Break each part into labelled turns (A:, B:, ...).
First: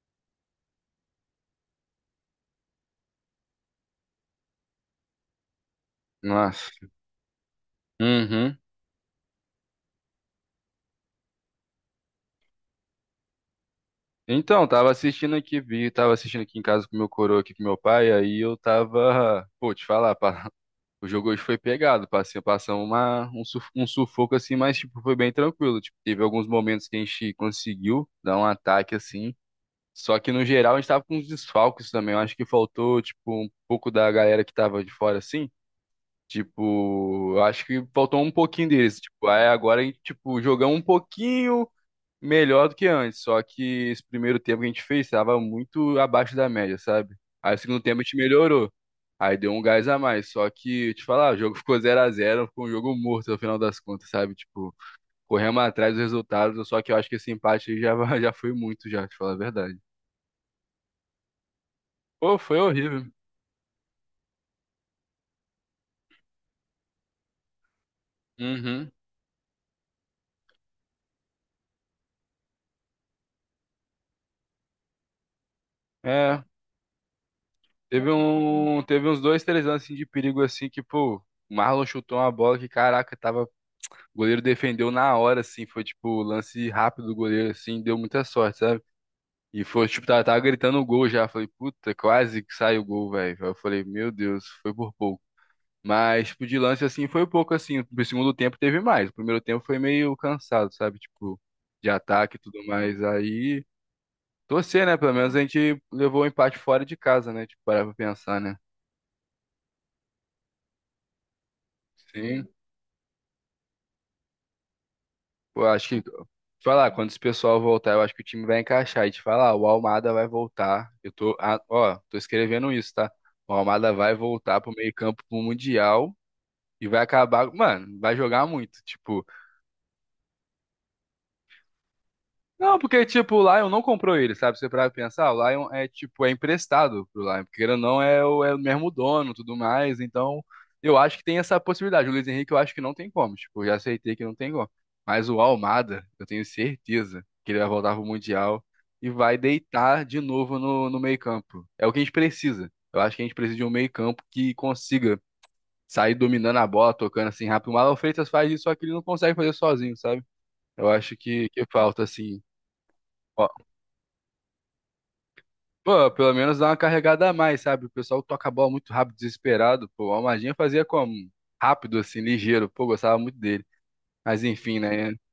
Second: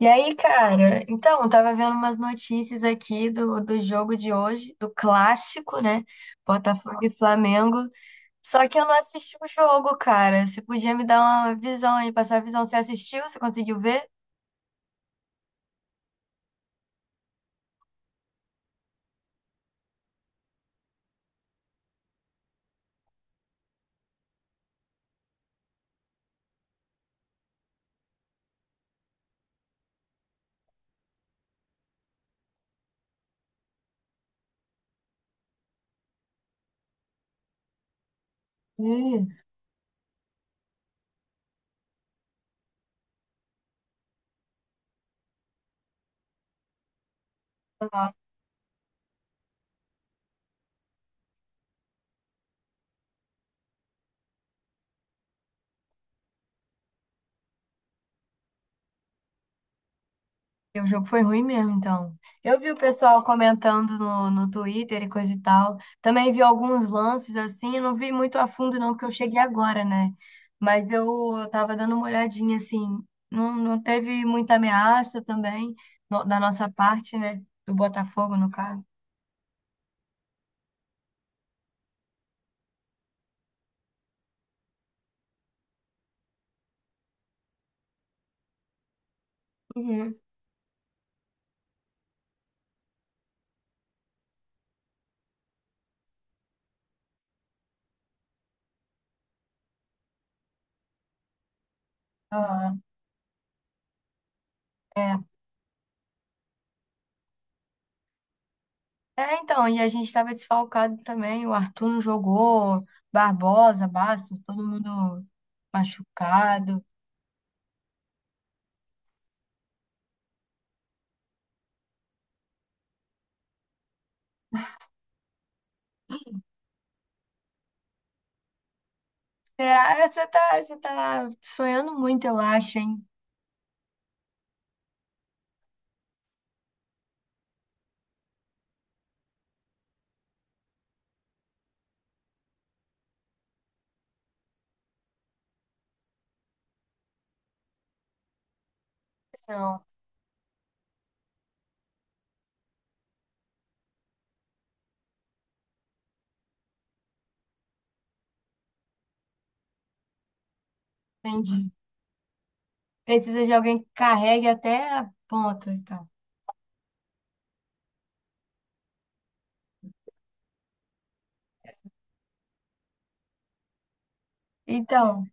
A: E aí, cara? Eu tava vendo umas notícias aqui do jogo de hoje, do clássico, né?
B: Nossa.
A: Botafogo e Flamengo.
B: Uhum.
A: Só que eu não assisti o jogo, cara. Você podia me dar uma visão aí, passar a visão. Você assistiu? Você conseguiu ver?
B: Então, tava assistindo aqui em casa com meu coroa aqui com meu pai, aí eu tava, pô, te falar, pá, o jogo hoje foi pegado, passamos um sufoco assim, mas tipo foi bem tranquilo, tipo, teve alguns momentos que a gente conseguiu dar um ataque assim, só que no geral a gente tava com uns desfalques também, eu acho que faltou tipo um pouco da galera que tava de fora assim. Tipo, eu acho que faltou um pouquinho deles.
A: Ih.
B: Tipo, aí agora a gente, tipo, jogamos um pouquinho, melhor do que antes, só que esse primeiro tempo que a gente fez estava muito abaixo da média, sabe? Aí o segundo tempo a gente melhorou. Aí deu um gás a mais, só que, te falar, o jogo ficou zero a zero, ficou um jogo morto no final das contas, sabe? Tipo, corremos atrás dos resultados, só que eu acho que esse empate aí já, já foi muito já, te falar a verdade.
A: E o jogo foi ruim mesmo, então.
B: Pô, foi
A: Eu vi o
B: horrível.
A: pessoal comentando no Twitter e coisa e tal. Também vi alguns lances assim, eu não vi muito a fundo
B: Uhum.
A: não, porque eu cheguei agora, né? Mas eu, eu tava dando uma olhadinha assim. Não teve muita ameaça também da
B: É,
A: nossa parte, né? Do Botafogo, no caso.
B: teve uns dois, três anos assim de perigo assim que, pô, o Marlon chutou uma bola que, caraca, tava o goleiro defendeu na hora, assim, foi tipo lance rápido do goleiro, assim, deu muita sorte, sabe? E foi, tipo,
A: Uhum.
B: tava gritando o gol já. Falei, puta, quase que sai o gol, velho. Aí eu falei, meu Deus, foi por pouco. Mas, tipo, de lance assim, foi pouco assim. No segundo tempo teve mais. O primeiro tempo foi meio cansado, sabe? Tipo, de ataque e tudo
A: Aham,
B: mais. Aí, torcer, né? Pelo
A: é.
B: menos a gente levou o empate fora de casa, né? Tipo, parar pra pensar, né?
A: É, então, e a gente estava desfalcado também. O Arthur não
B: Sim.
A: jogou, Barbosa, Bastos, todo mundo
B: Eu acho que,
A: machucado.
B: falar, quando esse pessoal voltar, eu acho que o time vai encaixar. E te falar, o Almada vai voltar. Eu tô, ah, ó, tô escrevendo isso, tá? O Almada vai voltar pro meio-campo pro Mundial e vai acabar, mano, vai jogar muito. Tipo,
A: Será? Você tá sonhando muito, eu
B: não,
A: acho, hein?
B: porque, tipo, o Lion não comprou ele, sabe? Você para pensar, o Lion é, tipo, é emprestado pro Lion, porque querendo ou não, é o mesmo dono, tudo mais, então eu acho que tem essa possibilidade. O Luiz Henrique eu acho que não tem como, tipo, eu já aceitei que não tem como. Mas o Almada, eu tenho certeza que ele vai voltar pro Mundial e vai
A: Não,
B: deitar de novo no meio-campo. É o que a gente precisa. Eu acho que a gente precisa de um meio-campo que consiga sair dominando a bola, tocando assim rápido. O Marlon Freitas faz isso, só que ele não consegue fazer sozinho, sabe? Eu acho que
A: entendi.
B: falta, assim.
A: Precisa de alguém que carregue até a ponta, então.
B: Pô, pelo menos dá uma carregada a mais, sabe? O pessoal toca a bola muito rápido, desesperado. Pô, o Almadinha fazia como? Rápido, assim, ligeiro. Pô, gostava muito dele. Mas enfim, né?
A: Então.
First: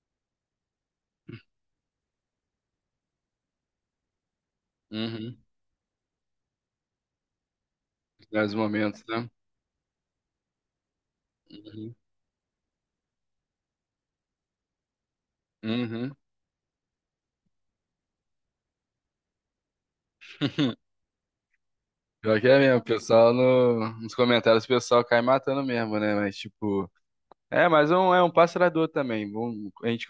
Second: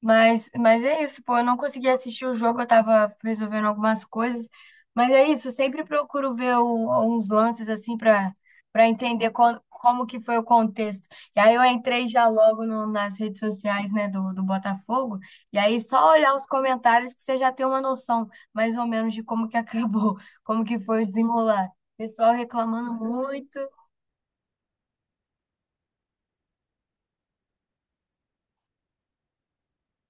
A: Mas é isso, pô. Eu não consegui assistir o jogo, eu tava resolvendo algumas coisas. Mas é
B: Uhum.
A: isso, eu sempre procuro ver uns lances assim pra
B: Nos
A: para
B: momentos, né?
A: entender como que foi o contexto. E aí eu
B: Uhum.
A: entrei já logo nas redes sociais, né, do Botafogo. E aí só
B: Uhum.
A: olhar os comentários que você já tem uma noção, mais ou menos, de como que acabou, como que foi o desenrolar. Pessoal
B: Pior que é mesmo, o
A: reclamando
B: pessoal
A: muito.
B: nos comentários, o pessoal cai matando mesmo, né? Mas, tipo, é, mas é um passe largador também. Um- a gente,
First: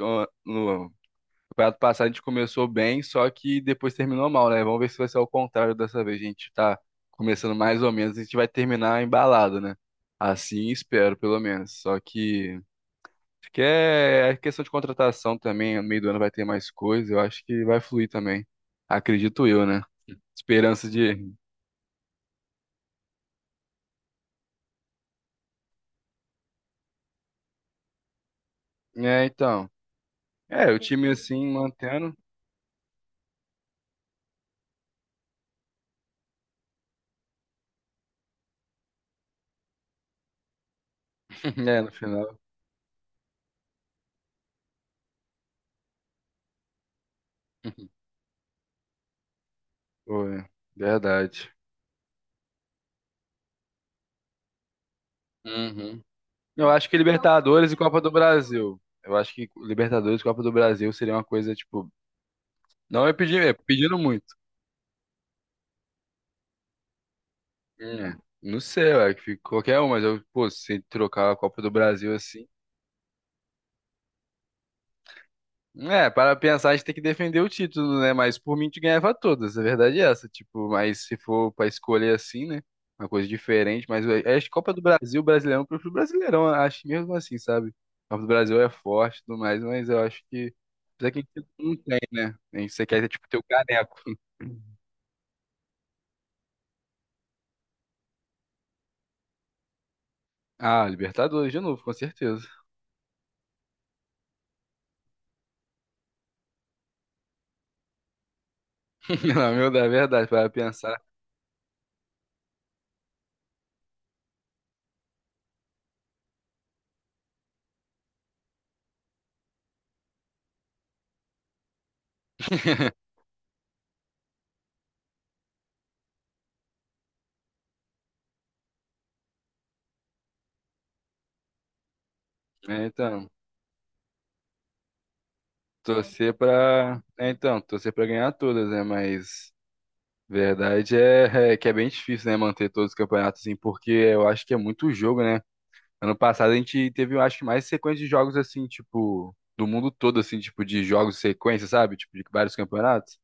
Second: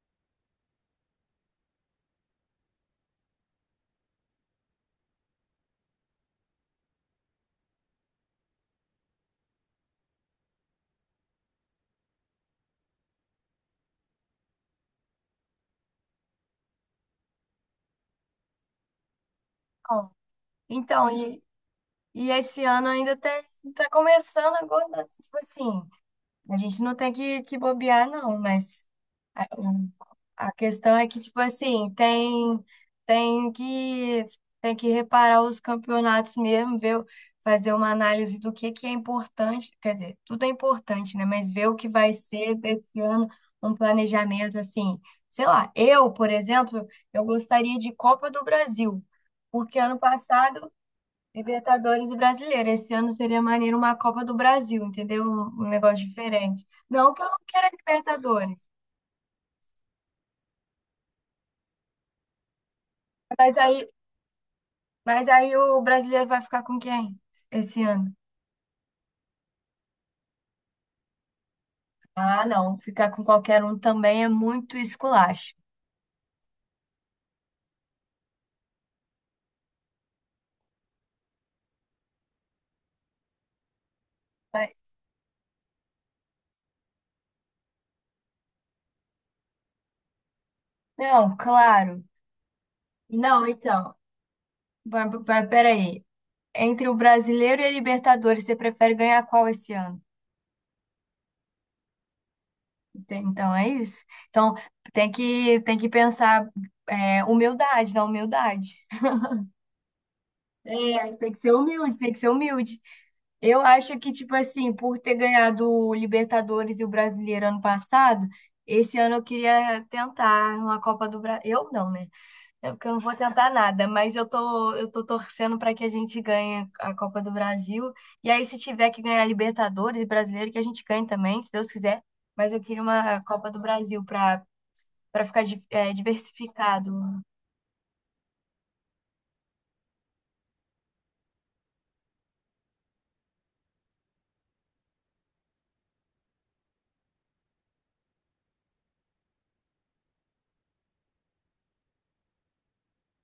B: campeonato passado a gente começou bem, só que depois terminou mal, né? Vamos ver se vai ser ao contrário dessa vez. A gente tá começando mais ou menos, a gente vai terminar embalado, né? Assim espero, pelo menos. Só que, acho que é questão de contratação também. No meio do ano vai ter mais coisa. Eu acho que vai fluir também. Acredito eu, né?
A: Bom,
B: Esperança
A: então,
B: de.
A: e esse ano ainda tá, tá começando agora, né, tipo assim. A gente não tem que bobear, não, mas
B: É,
A: a,
B: então.
A: o- a
B: É, o
A: questão é
B: time
A: que, tipo
B: assim
A: assim,
B: mantendo.
A: tem, tem que, tem que reparar os campeonatos mesmo, ver, fazer uma análise do que é importante, quer dizer, tudo é importante, né? Mas ver o
B: É,
A: que
B: no
A: vai
B: final.
A: ser desse ano, um planejamento assim. Sei lá, eu, por exemplo, eu gostaria de Copa do Brasil, porque ano
B: Pô, é
A: passado
B: verdade.
A: Libertadores e Brasileiro. Esse ano seria maneiro uma Copa do Brasil, entendeu? Um
B: Uhum.
A: negócio diferente.
B: Eu acho que
A: Não que eu não queira
B: Libertadores e Copa do
A: Libertadores,
B: Brasil. Eu acho que Libertadores e Copa do Brasil seria uma coisa, tipo. Não é pedir, é
A: mas aí,
B: pedindo muito.
A: mas aí o brasileiro vai ficar com quem esse
B: É.
A: ano?
B: Não sei, ué, que fica qualquer um, mas eu, pô, se trocar a Copa do Brasil
A: Ah,
B: assim.
A: não, ficar com qualquer um também é muito esculacho.
B: É, para pensar, a gente tem que defender o título, né? Mas por mim, a gente ganhava todas, a verdade é essa. Tipo, mas se for para escolher assim, né? Uma coisa diferente, mas é a Copa
A: Vai-
B: do Brasil, Brasileirão, eu prefiro Brasileirão, acho que mesmo assim, sabe? A Copa do Brasil é forte e tudo mais, mas eu acho que. Apesar que a
A: Não,
B: gente não tem,
A: claro.
B: né? A gente você quer, tipo, ter o
A: Não, então,
B: caneco.
A: vai- vai- peraí. Entre o brasileiro e a Libertadores, você prefere ganhar qual esse ano?
B: Ah, Libertadores de novo, com certeza.
A: Ente- Então é isso? Então tem que pensar é, humildade, na humildade.
B: Na meu da verdade, para pensar.
A: É, tem que ser humilde, tem que ser humilde. Eu acho que, tipo assim, por ter ganhado o Libertadores e o Brasileiro ano passado, esse ano eu queria tentar uma Copa do Brasil. Eu não, né? É porque eu não vou tentar nada, mas eu tô torcendo para que a gente ganhe a Copa do Brasil. E aí, se tiver que ganhar Libertadores e Brasileiro, que a gente ganhe também, se Deus quiser. Mas eu queria
B: É,
A: uma
B: então,
A: Copa do Brasil para para ficar é,
B: torcer
A: diversificado.
B: pra. É, então, torcer pra ganhar todas, né? Mas. Verdade é, é que é bem difícil, né, manter todos os campeonatos assim, porque eu acho que é muito jogo, né? Ano passado a gente teve, eu acho que mais sequência de jogos assim, tipo, do mundo todo, assim, tipo, de jogos sequência, sabe? Tipo, de vários campeonatos.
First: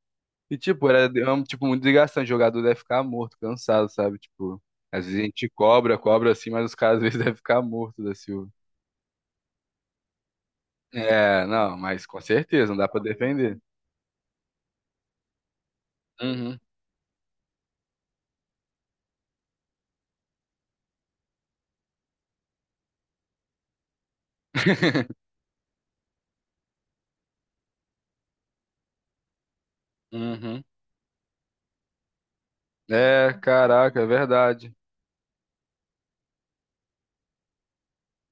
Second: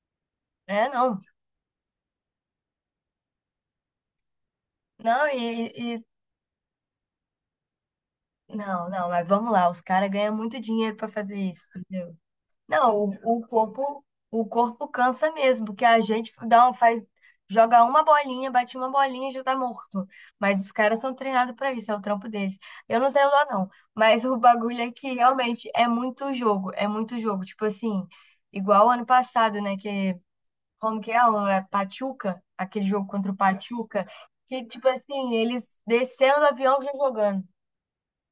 B: E, tipo,
A: É,
B: era,
A: não.
B: é um, tipo, muito desgastante. O jogador deve ficar morto, cansado, sabe? Tipo, às vezes a
A: Não,
B: gente cobra,
A: e,
B: cobra assim, mas os caras às vezes devem ficar mortos da Silva.
A: não, não, mas vamos lá, os caras ganham muito dinheiro pra fazer
B: É,
A: isso,
B: não, mas
A: entendeu?
B: com certeza, não dá
A: Não,
B: pra
A: o, o
B: defender.
A: corpo, o corpo cansa mesmo, porque a gente
B: Uhum.
A: dá um, faz, joga uma bolinha, bate uma bolinha e já tá morto. Mas os caras são treinados pra isso, é o trampo deles. Eu não tenho dó, não, mas o bagulho é que realmente é muito jogo, é muito jogo. Tipo assim, igual ano passado, né, que
B: Uhum.
A: como que é, é Pachuca, aquele jogo contra
B: É,
A: o
B: caraca, é
A: Pachuca, que
B: verdade.
A: tipo assim, eles desceram do avião já jogando.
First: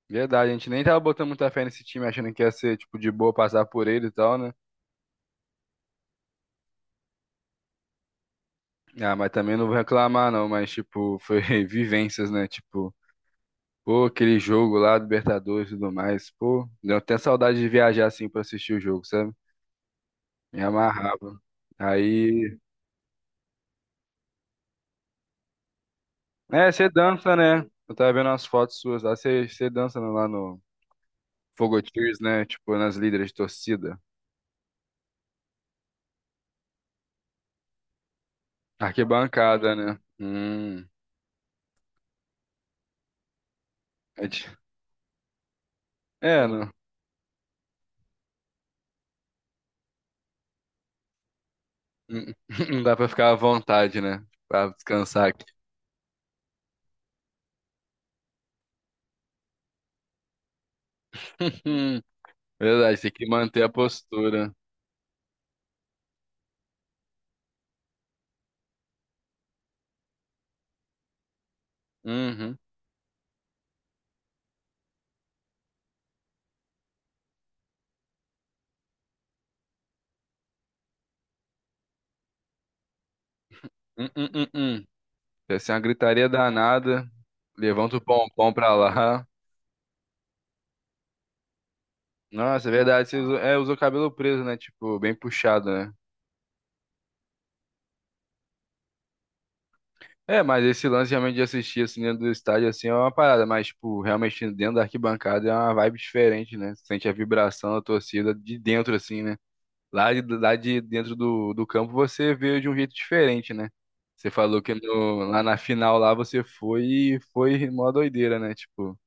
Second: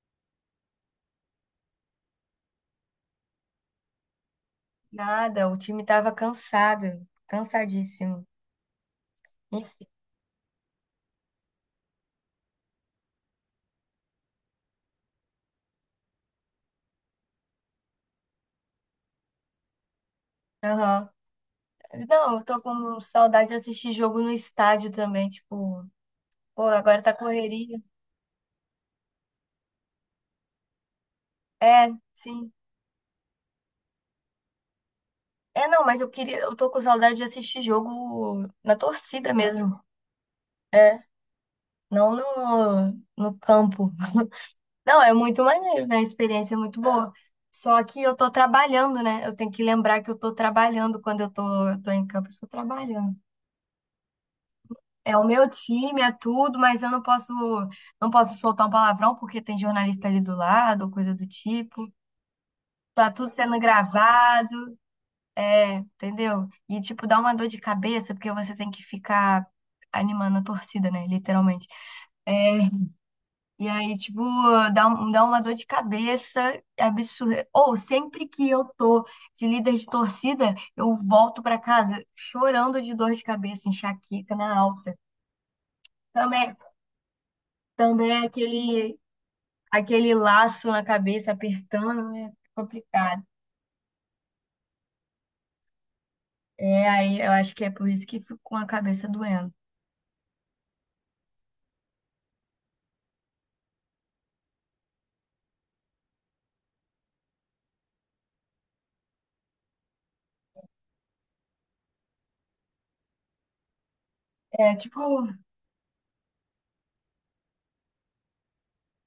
B: Verdade, a gente nem tava botando muita fé nesse time, achando que ia ser, tipo, de boa passar por ele e tal, né?
A: Nada, o time tava cansado, cansadíssimo.
B: Ah, mas também não vou
A: Enfim.
B: reclamar, não, mas, tipo, foi vivências, né? Tipo, pô, aquele jogo lá, Libertadores e tudo mais, pô, deu até saudade de viajar, assim, pra assistir o jogo, sabe? Me
A: Aham.
B: amarrava.
A: Não, eu
B: Aí,
A: tô com saudade de assistir jogo no estádio também, tipo, pô,
B: é, você
A: agora tá
B: dança, né?
A: correria.
B: Eu tava vendo umas fotos suas lá, você dança lá no
A: É,
B: Fogotiers, né?
A: sim.
B: Tipo, nas líderes de torcida.
A: É, não, mas eu queria, eu tô com saudade de assistir jogo na torcida
B: Arquibancada,
A: mesmo.
B: né?
A: É, não no campo.
B: É, di-
A: Não, é muito maneiro, né? A
B: é,
A: experiência é
B: não.
A: muito boa. Só que eu tô trabalhando, né? Eu tenho que lembrar que eu tô trabalhando quando eu tô em campo,
B: Hum.
A: eu tô
B: Não dá pra
A: trabalhando.
B: ficar à vontade, né? Pra
A: É o
B: descansar aqui.
A: meu time, é tudo, mas eu não posso, não posso soltar um palavrão porque tem jornalista ali do lado, ou coisa do tipo.
B: Verdade,
A: Tá
B: tem que
A: tudo sendo
B: manter a postura.
A: gravado, é, entendeu? E tipo, dá uma dor de cabeça porque você tem que ficar animando a torcida, né? Literalmente.
B: Uhum.
A: É, e aí, tipo, dá, dá uma dor de cabeça absurda. Ou sempre que eu tô de líder de torcida, eu volto pra casa chorando de dor de cabeça,
B: Hum, hum,
A: enxaqueca
B: hum,
A: na
B: hum.
A: alta.
B: Deve ser uma gritaria
A: Também,
B: danada. Levanta o
A: também é
B: pompom pra
A: aquele
B: lá.
A: aquele laço na cabeça apertando, né?
B: Nossa, é verdade, você
A: Complicado.
B: usou, é, usou o cabelo preso, né? Tipo, bem puxado, né?
A: É, aí eu acho que é por isso que fico com a cabeça doendo.
B: É, mas esse lance realmente de assistir assim dentro do estádio assim é uma parada, mas tipo, realmente dentro da arquibancada é uma vibe diferente, né? Sente a vibração da torcida de dentro assim, né? Lá, lá de dentro do, do campo você veio de um jeito diferente, né? Você falou que
A: É, tipo,
B: lá na final lá você foi e foi mó doideira, né? Tipo,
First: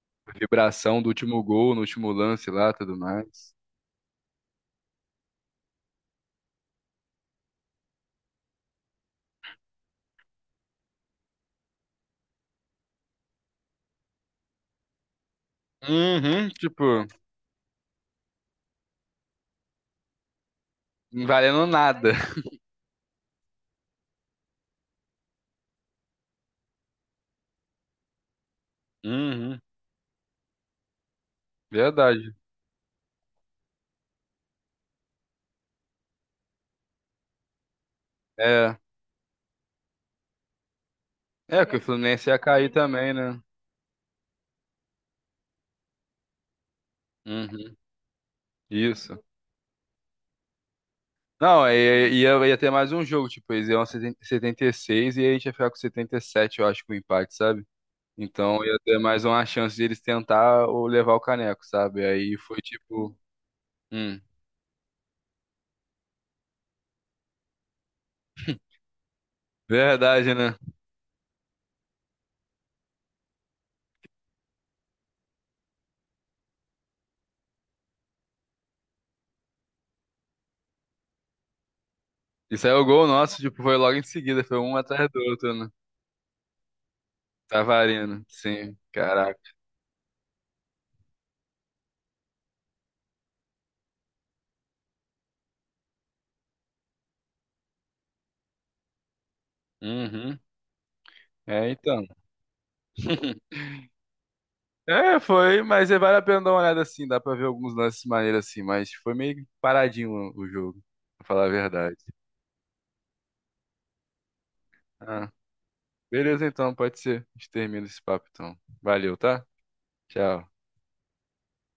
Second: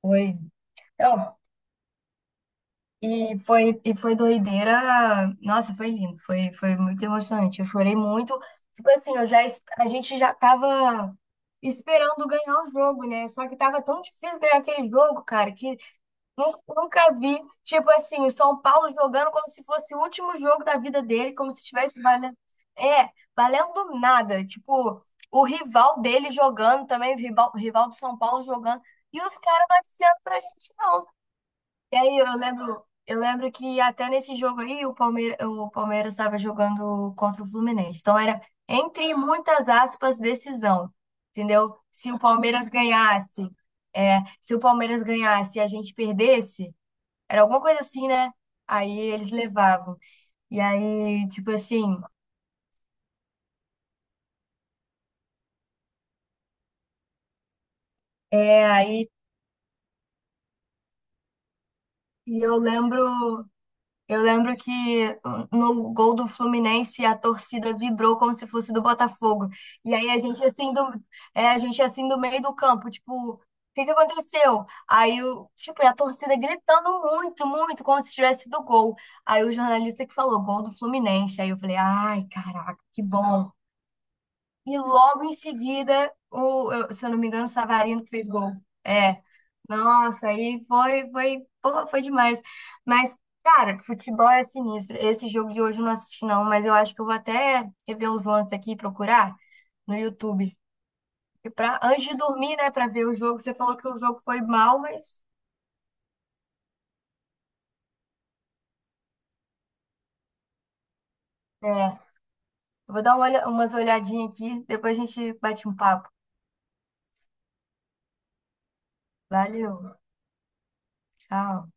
A: foi.
B: vibração do
A: Não,
B: último gol, no último lance lá, tudo mais.
A: e foi doideira. Nossa, foi lindo, foi, foi muito emocionante. Eu chorei muito. Tipo assim, a gente já tava esperando ganhar o jogo, né? Só que tava tão difícil ganhar aquele jogo, cara, que
B: Uhum. Tipo,
A: Nunca vi, tipo assim, o São Paulo jogando como se fosse o último jogo da vida
B: não
A: dele, como se
B: valendo
A: estivesse
B: nada.
A: valendo, é, valendo nada. Tipo, o rival dele jogando também, o rival do São Paulo jogando, e os
B: Uhum.
A: caras não avisando pra gente, não. E aí
B: Verdade.
A: eu lembro que até nesse jogo aí o Palmeiras estava jogando contra o Fluminense. Então era,
B: É,
A: entre muitas aspas, decisão.
B: é que
A: Entendeu?
B: o
A: Se o
B: Fluminense ia
A: Palmeiras
B: cair também, né?
A: ganhasse, é, se o Palmeiras ganhasse e a gente perdesse. Era alguma
B: Uhum.
A: coisa assim, né? Aí
B: Isso.
A: eles levavam. E aí, tipo
B: Não,
A: assim,
B: ia ter mais um jogo, tipo, eles iam 76 e aí a gente ia ficar com 77 eu acho, com o empate, sabe? Então
A: é,
B: ia ter
A: aí
B: mais uma chance de eles tentar ou levar o caneco, sabe? Aí
A: e
B: foi tipo. Hum,
A: eu lembro que no gol do Fluminense a torcida vibrou como se fosse do Botafogo. E aí a
B: verdade,
A: gente
B: né?
A: assim do, é, a gente assim do meio do campo, tipo, o que que aconteceu? Aí o, tipo, e a torcida gritando muito, muito, como se tivesse do gol. Aí o jornalista que falou, gol do Fluminense. Aí eu falei, ai,
B: Isso aí é
A: caraca,
B: o
A: que
B: gol nosso,
A: bom.
B: tipo, foi logo em seguida, foi um
A: E
B: atrás do
A: logo em
B: outro, né?
A: seguida, se eu não me engano, o Savarino que
B: Tavarino,
A: fez gol.
B: sim,
A: É.
B: caraca.
A: Nossa, aí foi, foi, pô, foi demais. Mas, cara, futebol é sinistro. Esse jogo de hoje eu não assisti, não, mas eu acho que eu vou até rever os lances aqui e procurar no
B: Uhum.
A: YouTube. E
B: É,
A: pra, antes
B: então.
A: de dormir, né, pra ver o jogo, você falou que o jogo foi mal, mas.
B: É, foi, mas é, vale a pena dar uma olhada assim, dá pra ver alguns lances maneiros assim, mas foi meio paradinho o jogo, pra falar a
A: É.
B: verdade.
A: Eu vou dar uma umas olhadinhas aqui, depois a
B: Ah,
A: gente bate um papo.
B: beleza então, pode ser. A gente termina esse papo então. Valeu, tá?
A: Valeu,
B: Tchau.
A: tchau.